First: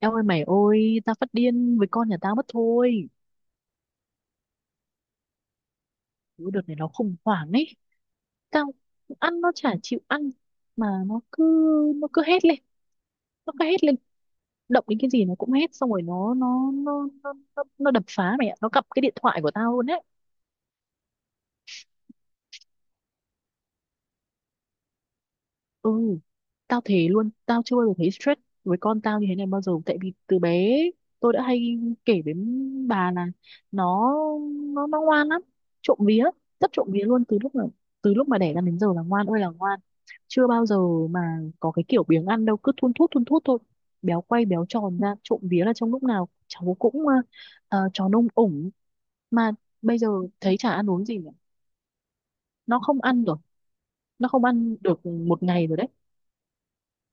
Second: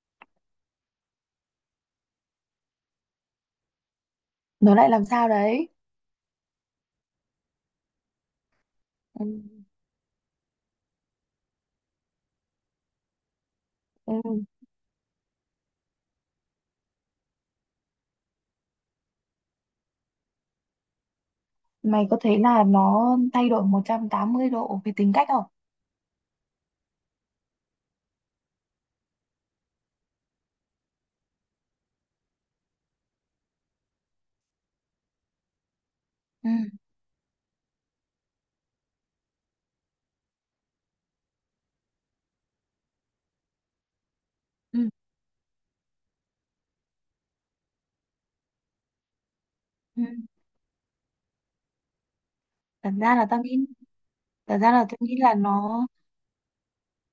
Eo ơi mày ơi, tao phát điên với con nhà tao mất thôi. Nó lại làm sao đấy? Ủa, đợt này nó khủng hoảng ấy. Tao Ừ. ăn nó chả chịu ăn. Mà nó cứ hét lên. Nó cứ hét lên. Ừ. Động đến cái gì nó cũng hét. Xong rồi nó đập phá mày ạ. Nó cặp cái điện thoại của tao luôn á. Mày có thấy là nó thay đổi 180 độ về tính cách không? Ừ, tao thế luôn, tao chưa bao giờ thấy stress với con tao như thế này bao giờ. Tại vì từ bé tôi đã hay kể với bà là nó nó ngoan lắm, trộm vía, Ừ. rất trộm vía luôn. Từ lúc mà đẻ ra đến giờ là ngoan ơi là ngoan, chưa bao giờ mà có cái kiểu biếng ăn đâu, cứ thun thút thôi, béo quay béo Ừ. tròn ra, trộm vía là trong lúc nào cháu cũng tròn ông ủng. Mà bây Ừ. giờ thấy chả ăn uống gì nữa, nó Thật không ra ăn là rồi, tao nghĩ, nó không thật ra ăn là tôi được nghĩ là một ngày rồi nó, đấy.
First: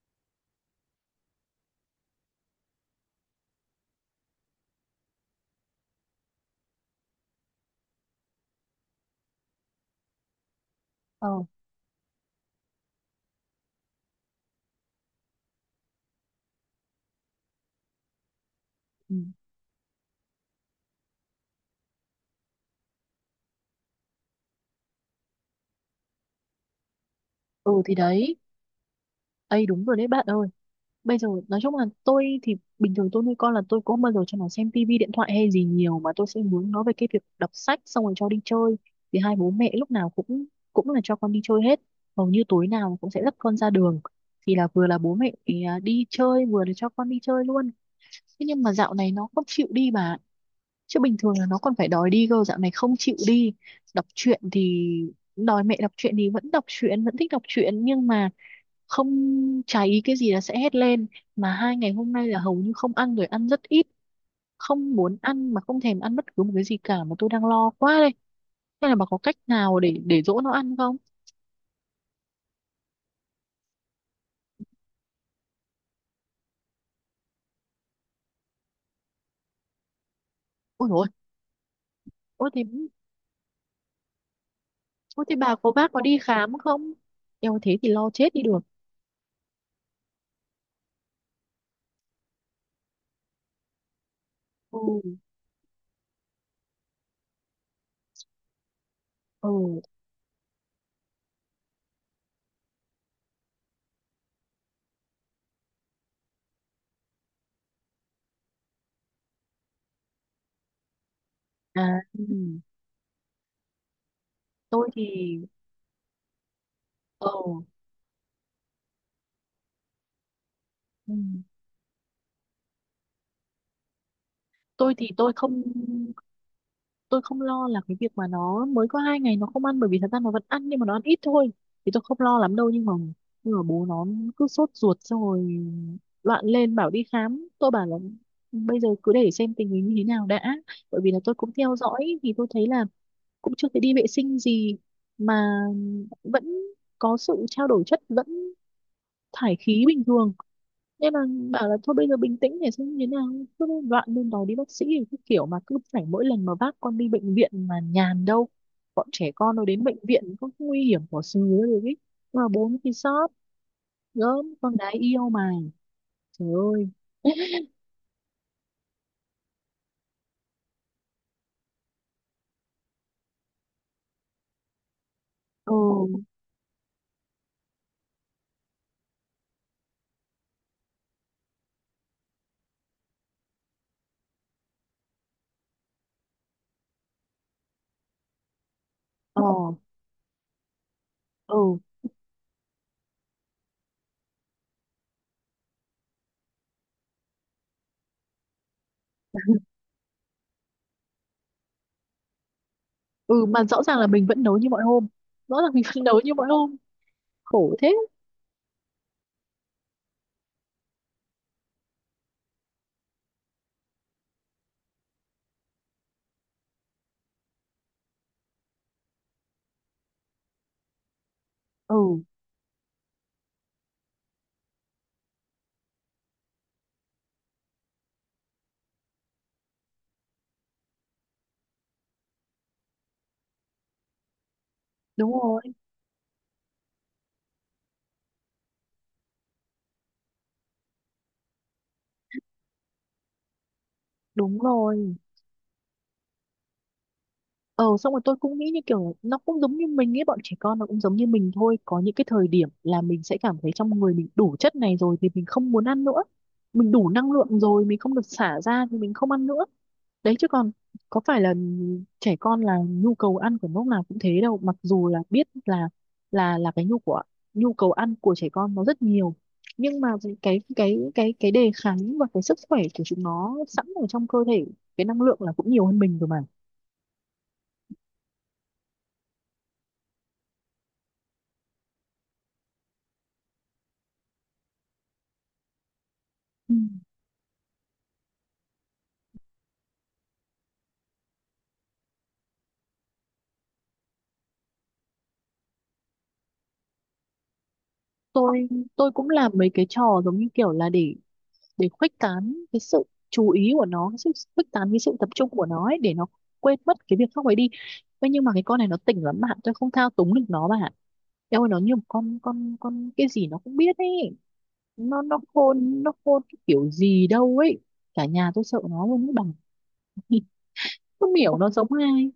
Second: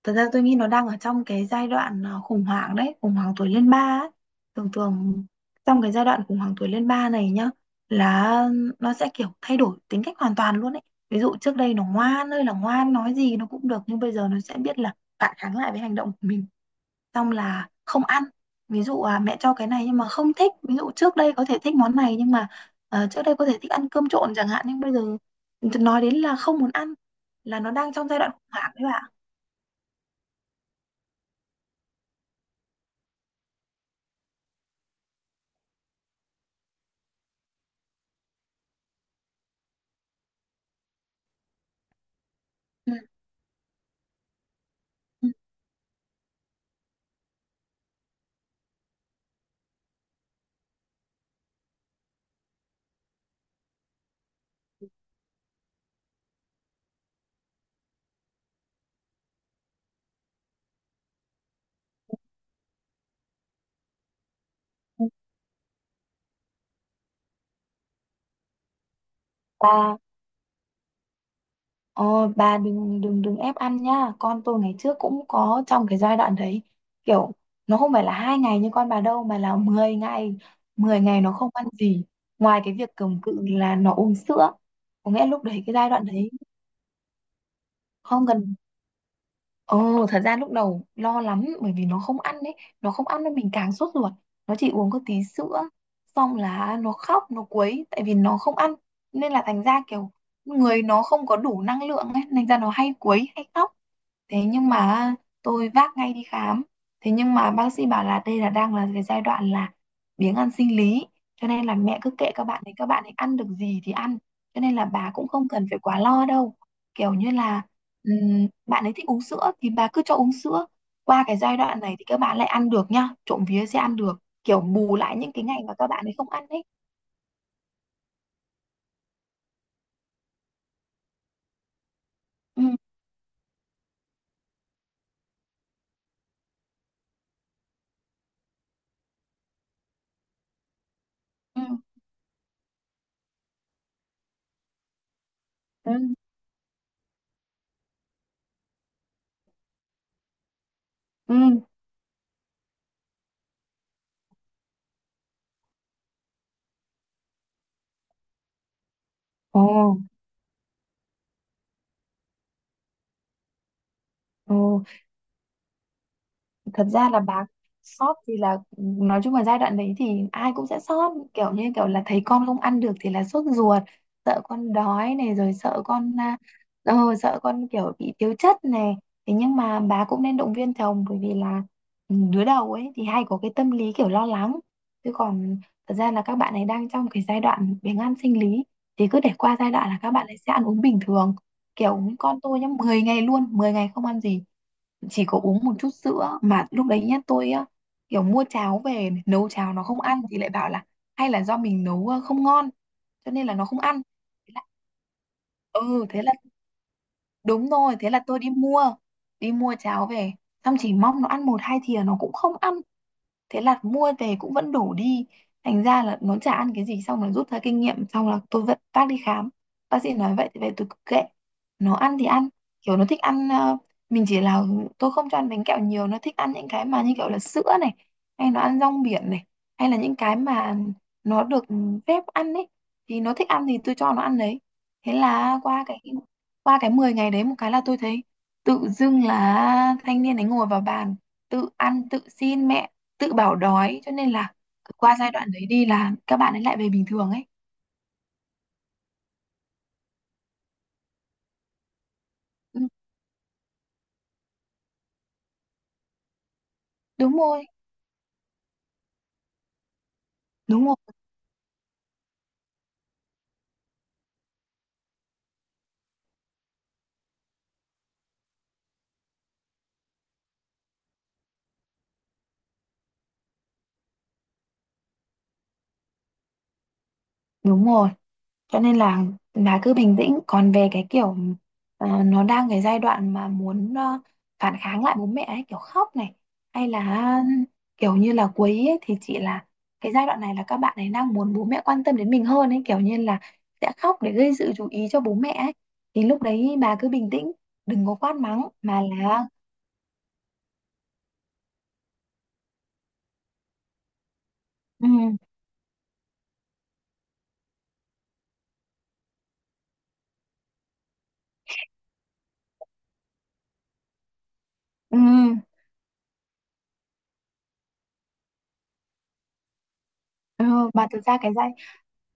thật ra tôi nghĩ nó đang ở trong cái giai đoạn khủng hoảng đấy, khủng hoảng tuổi lên ba ấy. Thường thường trong cái giai đoạn khủng hoảng tuổi lên ba này nhá, là nó sẽ kiểu thay đổi tính cách hoàn toàn luôn ấy. Ví Ờ dụ trước đây nó ngoan ơi là ngoan, nói gì nó cũng được, nhưng bây giờ nó sẽ biết là phản kháng lại với hành động của mình, xong là không ăn. Ví dụ ừ. Mẹ cho cái này nhưng mà không thích, ví dụ trước đây có thể thích món này nhưng mà trước đây có thể thích ăn cơm trộn chẳng hạn, nhưng bây giờ nói đến là không muốn ăn, là nó Ừ đang thì trong giai đoạn đấy, khủng hoảng đấy bạn. ấy đúng rồi đấy bạn ơi. Bây giờ nói chung là tôi thì bình thường tôi nuôi con là tôi cũng không bao giờ cho nó xem tivi điện thoại hay gì nhiều, mà tôi sẽ hướng nó về cái việc đọc sách, xong rồi cho đi chơi. Thì hai bố mẹ lúc nào cũng cũng là cho con đi chơi hết. Hầu như tối Ừ. nào cũng sẽ dắt con ra đường. Thì là vừa là bố Ừ, mẹ đi chơi, vừa là cho con đi chơi luôn. Thế nhưng mà dạo này nó không chịu đi bà. Chứ bình thường là nó còn phải đòi đi cơ, dạo này không chịu đi. Đọc truyện thì đòi mẹ đọc truyện thì vẫn đọc truyện, vẫn thích đọc truyện, nhưng mà không, cháy cái gì là sẽ hét lên. Mà hai ngày hôm nay là hầu như không ăn rồi, ăn rất ít, không ừ. muốn ăn, mà không thèm ăn bất cứ một cái gì cả, mà tôi đang lo quá đây. Hay là bà có cách nào Bà, để dỗ nó ăn không? ờ, bà đừng đừng đừng ép ăn nha. Con tôi ngày trước cũng có trong cái giai đoạn đấy. Kiểu nó không phải là 2 ngày như con bà đâu mà là 10 ngày. Ôi Mười rồi, ngày nó không ăn gì. ôi Ngoài thế, cái việc cầm cự là nó uống sữa. Có ôi nghĩa thế lúc bà đấy có, cái giai bác có đoạn đi đấy khám không? Eo thế thì lo không chết đi cần. được. Ồ, thật ra lúc đầu lo lắm, bởi vì nó không ăn đấy, nó không ăn nên mình càng sốt ruột. Nó chỉ Ừ, uống có tí sữa, xong là nó khóc, nó quấy tại vì nó không ăn. Nên là thành ừ, ra kiểu người nó không có đủ năng lượng ấy, thành ra nó hay quấy hay khóc. Thế nhưng mà tôi vác ngay đi khám, thế nhưng mà bác sĩ bảo là đây là đang là cái giai đoạn là biếng ăn sinh lý, cho nên là à mẹ cứ ừ. kệ các bạn, thì các bạn ấy ăn được gì thì ăn, cho nên là tôi bà cũng thì không cần phải quá lo đâu. Kiểu ừ. như là bạn ấy thích uống sữa thì bà cứ cho uống sữa, ừ. qua cái giai đoạn này thì các bạn lại ăn được nhá, trộm vía sẽ ăn được, kiểu Tôi bù thì lại những tôi cái ngày không mà các bạn ấy không ăn ấy. tôi không lo là cái việc mà nó mới có hai ngày nó không ăn, bởi vì thật ra nó vẫn ăn nhưng mà nó ăn ít thôi, thì tôi không lo lắm Ừ. đâu. Nhưng mà nhưng mà bố nó cứ sốt ruột, xong rồi loạn lên bảo đi khám. Tôi bảo là bây giờ cứ để xem tình hình như thế nào đã, bởi vì là tôi cũng Ừ. theo dõi thì tôi thấy là cũng chưa thấy đi vệ sinh gì, mà Ừ. vẫn có sự trao đổi chất, vẫn thải khí bình thường. Nên là Ừ. bảo là thôi bây giờ bình tĩnh để xem như thế nào, cứ đoạn lên đó đi bác sĩ thì cứ kiểu, mà cứ phải mỗi lần mà vác con đi bệnh viện mà nhàn đâu, bọn trẻ con Ồ. nó đến bệnh viện có nguy hiểm của sứ rồi ấy. Mà bốn thì sót, gớm Ồ. con gái yêu mà, trời Thật ơi. ra là bà, sót thì là nói chung là giai đoạn đấy thì ai cũng sẽ sót, kiểu như kiểu là thấy con không ăn được thì là sốt ruột, sợ con đói này, rồi sợ con Ừ, ờ, sợ con kiểu bị thiếu chất này. Thế nhưng mà bà cũng nên động viên chồng, bởi vì là đứa đầu ấy thì hay có cái tâm lý kiểu lo lắng, chứ còn thật ra là các bạn ấy đang trong cái giai đoạn biếng ăn sinh lý, thì cứ để ờ, qua giai đoạn là các bạn ấy sẽ ăn uống bình thường. ừ, Kiểu con tôi nhá, 10 ngày luôn, 10 ngày không ăn gì, chỉ có uống một chút sữa. Mà lúc đấy nhá, tôi á, kiểu mua cháo về này, nấu cháo nó không ăn thì lại bảo là hay là do mình nấu không ngon, cho ừ nên là mà nó không rõ ràng ăn. là mình vẫn Thế nấu là- như mọi hôm, rõ ràng mình vẫn ừ nấu thế là, như mọi hôm. đúng Khổ thế. rồi, thế là tôi đi mua, đi mua cháo về, xong chỉ mong nó ăn một hai thìa nó cũng không ăn. Thế là mua về cũng vẫn đủ đi, thành ra là nó chả ăn cái gì. Xong là rút ra kinh nghiệm, xong là tôi vẫn bác đi khám, bác sĩ nói vậy thì về tôi cứ kệ, nó Ừ, ăn thì ăn. Kiểu nó thích ăn mình chỉ là, tôi không cho ăn bánh kẹo nhiều, nó thích ăn những cái mà như kiểu là sữa này, hay nó ăn rong biển này, hay là những cái mà nó được phép ăn ấy, thì nó thích ăn thì tôi cho nó ăn đấy. Thế đúng là rồi, qua cái Qua cái 10 ngày đấy một cái là tôi thấy tự dưng là thanh niên ấy ngồi vào bàn, tự ăn, tự xin mẹ, tự bảo đói, cho nên là đúng rồi. qua giai đoạn đấy đi là các bạn ấy lại về bình thường ấy. Ờ xong rồi tôi cũng nghĩ như kiểu nó cũng giống như mình ấy, bọn trẻ con nó cũng giống như mình thôi, có những cái thời điểm Ừ, là mình sẽ cảm thấy trong người mình đủ chất này rồi thì mình không muốn ăn nữa, mình đủ năng đúng lượng rồi. rồi, mình không được xả ra thì mình không ăn nữa. Đấy chứ còn Đúng rồi. có phải là trẻ con là nhu cầu ăn của lúc nào cũng thế đâu, mặc dù là biết là là cái nhu của, nhu cầu ăn của trẻ con nó rất nhiều. Nhưng mà cái đề kháng và cái sức khỏe của chúng nó sẵn ở trong cơ thể, cái năng lượng là cũng nhiều hơn mình rồi mà. Đúng rồi. Cho nên là bà cứ bình tĩnh. Còn về cái kiểu nó đang cái giai đoạn mà muốn phản kháng lại bố mẹ ấy, kiểu khóc này, hay là kiểu như là quấy ấy, thì chị là cái giai đoạn này là các bạn ấy đang muốn bố mẹ quan tâm đến mình hơn ấy, kiểu như là sẽ khóc để gây sự chú ý cho bố mẹ ấy. Thì lúc đấy bà cứ bình tĩnh, đừng có quát mắng tôi mà tôi cũng là, làm mấy cái trò giống như kiểu là để khuếch tán cái sự chú ý của nó, cái sự khuếch tán cái ừ, sự tập trung của nó ấy, để nó quên mất cái việc khác ấy đi. Thế nhưng mà cái con này nó tỉnh lắm bạn, tôi không thao túng được nó bạn. Eo ơi, nó như một con, con cái gì nó cũng biết ấy. ừ. Nó khôn, nó khôn cái kiểu gì đâu ấy, cả nhà tôi sợ nó luôn ấy bằng Ờ, mà thực không ra cái hiểu giai, nó giống ai.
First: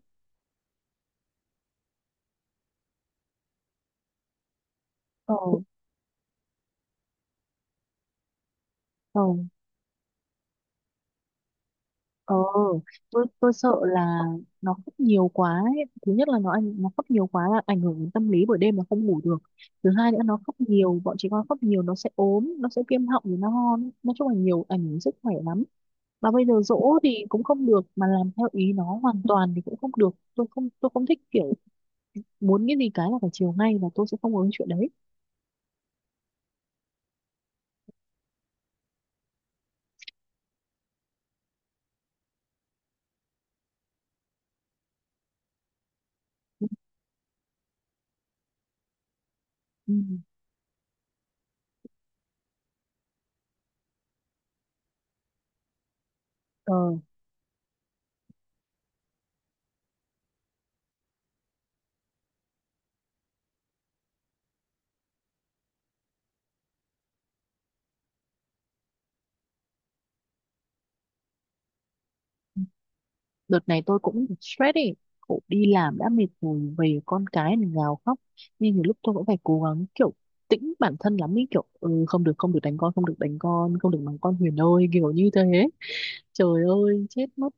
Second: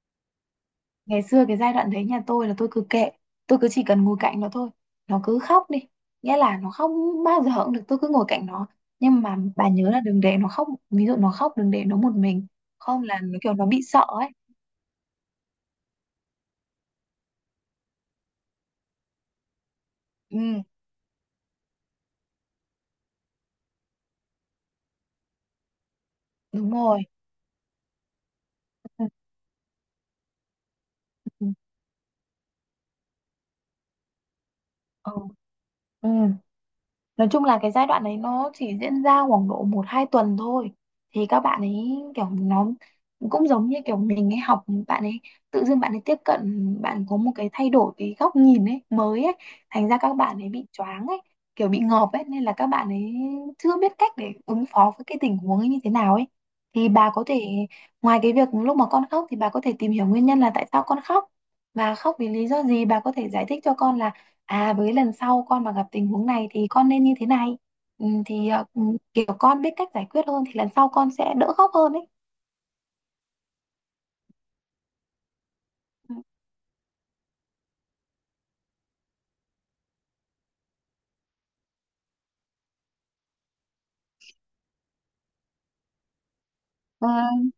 ngày xưa cái giai đoạn đấy nhà tôi là tôi cứ kệ, tôi cứ chỉ cần ngồi cạnh nó thôi, nó Ờ, cứ khóc đi, nghĩa là nó không bao giờ cũng được, tôi cứ ngồi cạnh nó. ờ, Nhưng mà bà nhớ là đừng để nó khóc, ví dụ nó khóc đừng để nó một ờ, mình, không là tôi, nó tôi kiểu nó sợ bị sợ là ấy. nó khóc nhiều quá ấy. Thứ nhất là nó khóc nhiều quá là ảnh hưởng đến tâm lý, buổi đêm là không ngủ được. Thứ hai nữa nó khóc Ừ, nhiều, bọn trẻ con khóc nhiều nó sẽ ốm, nó sẽ viêm họng rồi nó hon. Nói chung là nhiều ảnh hưởng sức khỏe lắm. Mà bây giờ đúng dỗ rồi. thì cũng không được, mà làm theo ý nó Ừ. hoàn toàn thì cũng không được. Tôi không thích Ừ. kiểu muốn cái gì cái là phải chiều ngay, và tôi sẽ không có cái chuyện đấy. Ừ. Ừ. Nói chung là cái giai đoạn đấy nó chỉ diễn ra khoảng độ 1 2 tuần thôi, thì các bạn ấy kiểu nó cũng giống như kiểu mình ấy, học bạn ấy, tự dưng bạn ấy tiếp cận, bạn có một cái thay đổi cái góc nhìn ấy mới ấy, thành ra các bạn ấy bị choáng ấy, kiểu bị ngợp ấy, nên là các bạn ấy chưa biết cách để ứng phó với cái tình huống ấy như thế nào ấy. Thì Ừ, bà có thể, ngoài cái việc lúc mà con khóc thì bà có thể tìm hiểu nguyên nhân là tại sao con khóc và khóc vì lý do gì, bà có thể giải thích cho con là với lần sau con mà gặp tình huống này thì con nên như thế này. ừ, thì ờ, ừ, Kiểu con biết cách giải quyết hơn thì lần sau con sẽ đỡ khóc hơn đấy. đợt này tôi cũng stress ý, cậu đi làm đã Ừ. mệt rồi về con cái thì gào khóc, nhưng nhiều lúc tôi cũng phải cố gắng kiểu tĩnh bản thân lắm ý, kiểu không được, không được đánh con, không được đánh con, không được mắng con Huyền ơi, kiểu như thế. Trời ơi Ờ, chết mất.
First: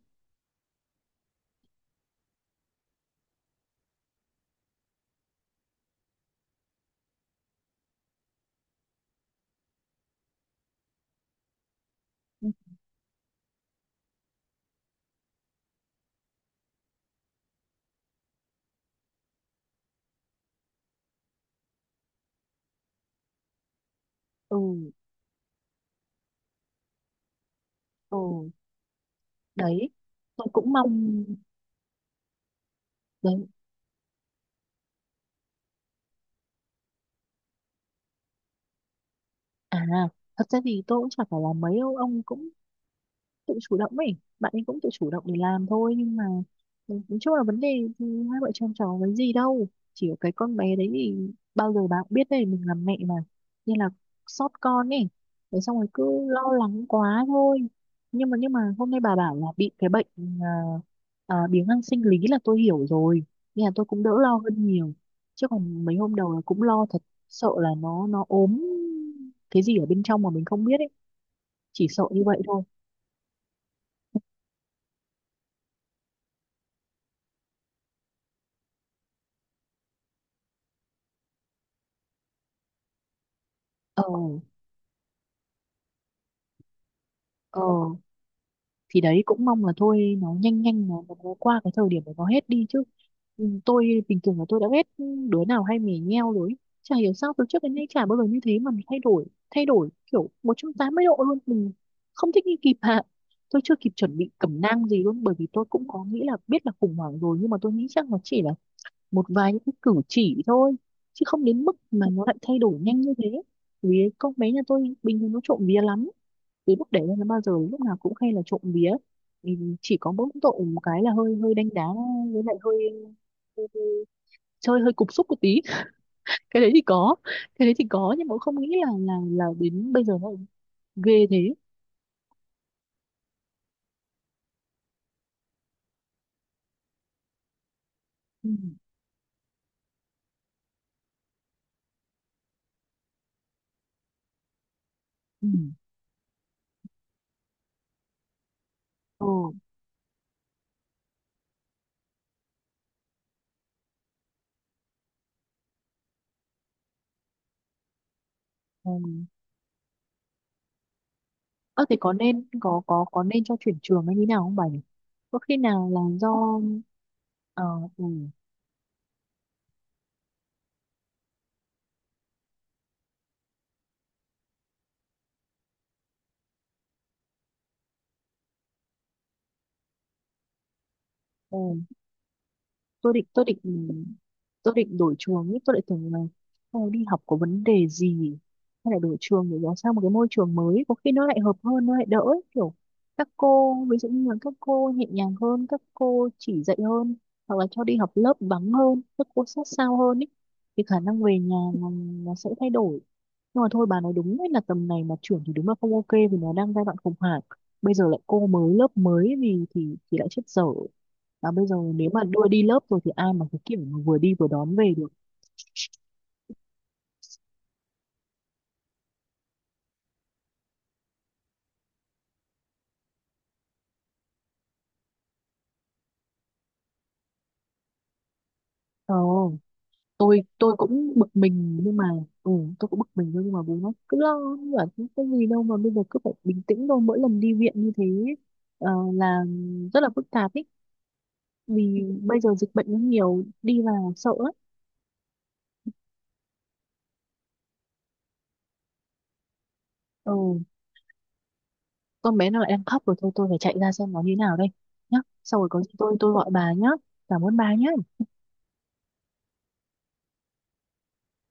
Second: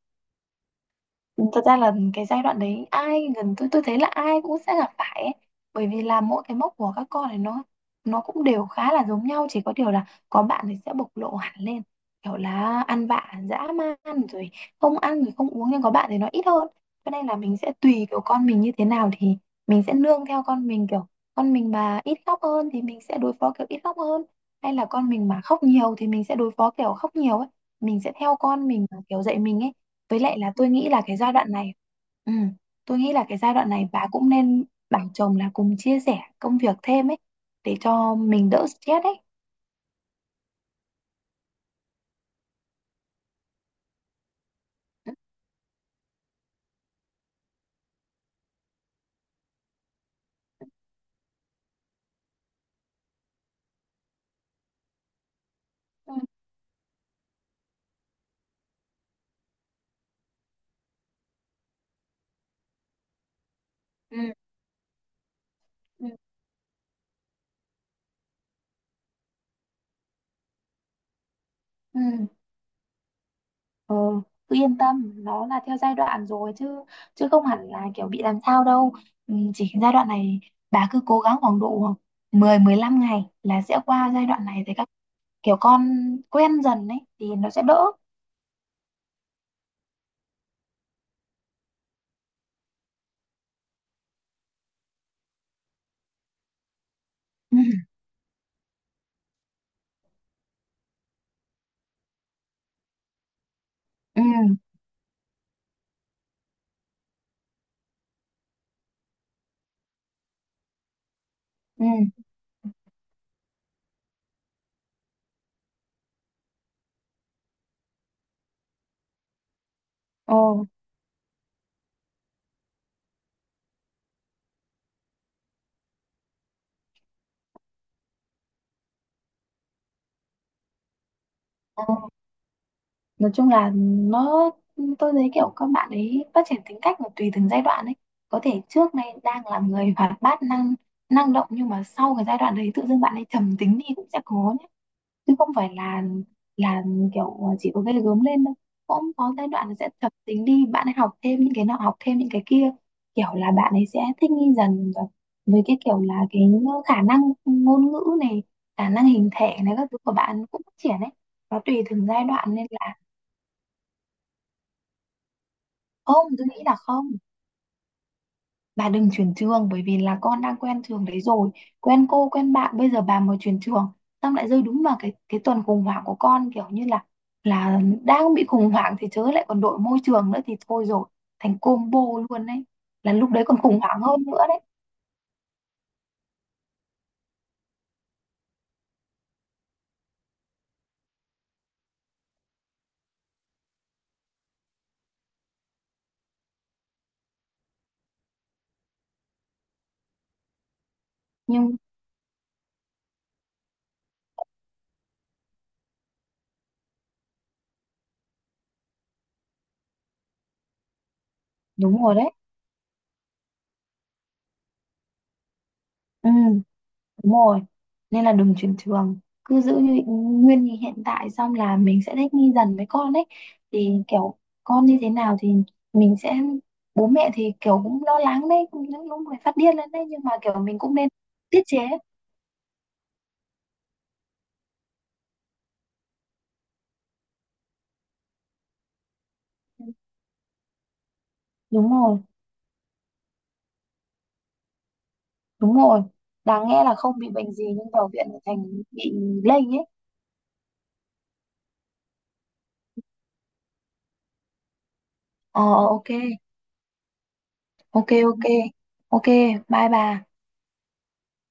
thật ra là cái giai đoạn đấy ai gần tôi thấy là ai cũng sẽ gặp phải ấy. Bởi vì là mỗi cái mốc của các con này nó cũng đều khá là giống nhau, chỉ có điều là có bạn thì sẽ bộc lộ hẳn lên, kiểu là ăn vạ dã man rồi, không ăn rồi không uống, nhưng có bạn thì nó ít hơn. Cho nên là mình sẽ tùy kiểu con mình như thế nào thì mình sẽ nương theo con mình, kiểu con mình mà ít khóc hơn thì mình sẽ đối phó kiểu ít khóc hơn, Ừ, hay là con mình mà khóc nhiều thì mình sẽ đối phó kiểu khóc nhiều ấy, mình sẽ theo ừ, con mình mà kiểu dạy mình ấy. đấy Với lại tôi là tôi cũng nghĩ là cái mong, giai đoạn này, ừ, tôi nghĩ là cái đấy. giai đoạn này bà cũng nên bảo chồng là cùng chia sẻ công việc thêm ấy, để cho mình đỡ stress ấy. À thật ra thì tôi cũng chả phải là mấy đâu, ông cũng tự chủ động ấy, bạn ấy cũng tự chủ Ừ, động để làm thôi. Nhưng mà nói chung là vấn đề thì hai vợ chồng cháu với gì đâu, chỉ có cái con bé đấy thì bao giờ bạn biết đấy mình làm mẹ mà, nên là xót con ấy, thế xong rồi cứ lo lắng quá thôi. Nhưng mà hôm nay bà bảo là bị cái bệnh à, biếng ăn sinh lý, là tôi hiểu rồi, nên là tôi cũng đỡ ừ, lo hơn nhiều. Chứ còn mấy ừ, hôm đầu là cũng lo thật, sợ là nó ốm cái gì ở bên trong mà mình không biết ấy, chỉ ừ. sợ như vậy thôi. Ừ, cứ yên tâm, nó là theo giai đoạn rồi chứ, chứ không hẳn là kiểu bị làm sao đâu. Ừ, chỉ giai đoạn này bà cứ cố gắng khoảng độ 10 15 ngày là sẽ Ờ, qua giai đoạn này, thì các, kiểu con quen dần ấy thì nó ờ, sẽ đỡ. thì đấy cũng mong là thôi nó nhanh nhanh nó qua cái thời điểm của nó hết đi chứ. Ừ, tôi bình thường là tôi đã ghét đứa nào hay mè nheo rồi ấy. Chả hiểu sao từ trước đến nay Ừ. chả bao giờ như thế mà mình thay đổi kiểu 180 độ luôn. Mình không thích nghi kịp hạ. Tôi chưa kịp chuẩn Ừ. bị cẩm nang gì luôn, bởi vì tôi cũng có nghĩ là, biết là khủng hoảng rồi, nhưng mà tôi nghĩ chắc nó chỉ là một vài những cái cử chỉ thôi, chứ không đến mức Ừ. mà nó lại thay đổi nhanh như thế. Vì con bé nhà tôi bình thường nó trộm vía lắm, từ lúc đẻ ra nó bao giờ lúc nào cũng hay là trộm vía, thì chỉ có mỗi tội Ồ. một cái là hơi hơi đánh đá, với lại hơi chơi hơi cục xúc một tí cái đấy thì có, cái đấy thì có, nhưng mà cũng không nghĩ là là đến bây giờ nó ghê thế. Nói chung là nó, tôi thấy kiểu các bạn ấy phát triển tính cách là tùy từng giai đoạn ấy. Có Ừ, thể trước nay đang là người hoạt bát, năng năng động nhưng mà sau cái giai đoạn đấy tự dưng bạn ấy trầm tính đi cũng sẽ có nhé, chứ ừ, không phải là là kiểu chỉ có gây gớm lên đâu. Cũng ừ, có giai đoạn là sẽ trầm tính đi, bạn ấy học thêm những cái nọ, học thêm những cái kia, kiểu là bạn ấy sẽ thích nghi dần. Và với cái kiểu là cái khả năng ngôn ngữ này, khả ừ. năng hình thể này, các thứ của bạn cũng phát triển ấy, nó tùy Ơ, thế từng có giai nên đoạn nên có là, có có nên cho chuyển trường hay như nào không bà nhỉ? Có khi nào là Không, tôi do, nghĩ là không. ờ, ừ. Bà đừng chuyển trường, bởi vì là con đang quen trường đấy rồi, quen cô, quen bạn. Bây giờ bà mà chuyển trường, xong lại rơi đúng vào cái tuần khủng hoảng của con, kiểu như là đang bị khủng hoảng thì chớ lại còn đổi môi trường nữa thì thôi rồi, Ừ, thành combo luôn đấy. tôi Là định lúc đấy tôi còn định khủng hoảng hơn nữa đấy. tôi định đổi trường ý, tôi lại tưởng là "Ờ, đi học có vấn đề gì hay là đổi trường để nó sang một cái môi trường mới, có khi nó lại hợp hơn, nó lại đỡ ấy. Kiểu các cô, ví dụ như là các cô nhẹ nhàng hơn, các cô chỉ dạy hơn, hoặc là cho đi học lớp vắng hơn, các cô sát sao hơn ý, thì khả năng về nhà Nhưng nó sẽ thay đổi. Nhưng mà thôi, bà nói đúng đấy, là tầm này mà chuyển thì đúng là không ok vì nó đang giai đoạn khủng hoảng, bây giờ lại cô mới lớp mới thì thì lại chết dở. Và bây giờ đúng nếu rồi mà đấy. đưa đi lớp rồi thì ai mà cái kiểu mà vừa đi vừa đón về được. Ừ, đúng rồi. Nên là đừng chuyển trường. Cứ giữ như nguyên như hiện tại, xong là mình sẽ thích nghi dần với con ấy. Thì kiểu con như thế nào thì mình sẽ, bố mẹ thì kiểu cũng lo lắng đấy, cũng những Ờ, lúc người phát điên lên đấy, nhưng mà tôi kiểu tôi mình cũng nên cũng bực tiết chế. mình nhưng mà ừ, tôi cũng bực mình thôi, nhưng mà bố nó cứ lo, nó bảo "Không có gì đâu mà bây giờ cứ phải bình tĩnh thôi, mỗi lần đi viện như thế là rất là phức tạp ý, Đúng vì rồi, bây giờ dịch bệnh nó nhiều, đi vào sợ lắm. đúng rồi. Đáng nghe là không bị bệnh gì nhưng vào viện lại thành bị lây ấy. Ừ, con bé nó lại đang khóc rồi, thôi tôi phải chạy ra xem nó như thế nào đây nhá. Sau Ờ, rồi có gì ok, tôi gọi bà nhá, cảm ơn bà nhá. ok ok. Ok, bye bà.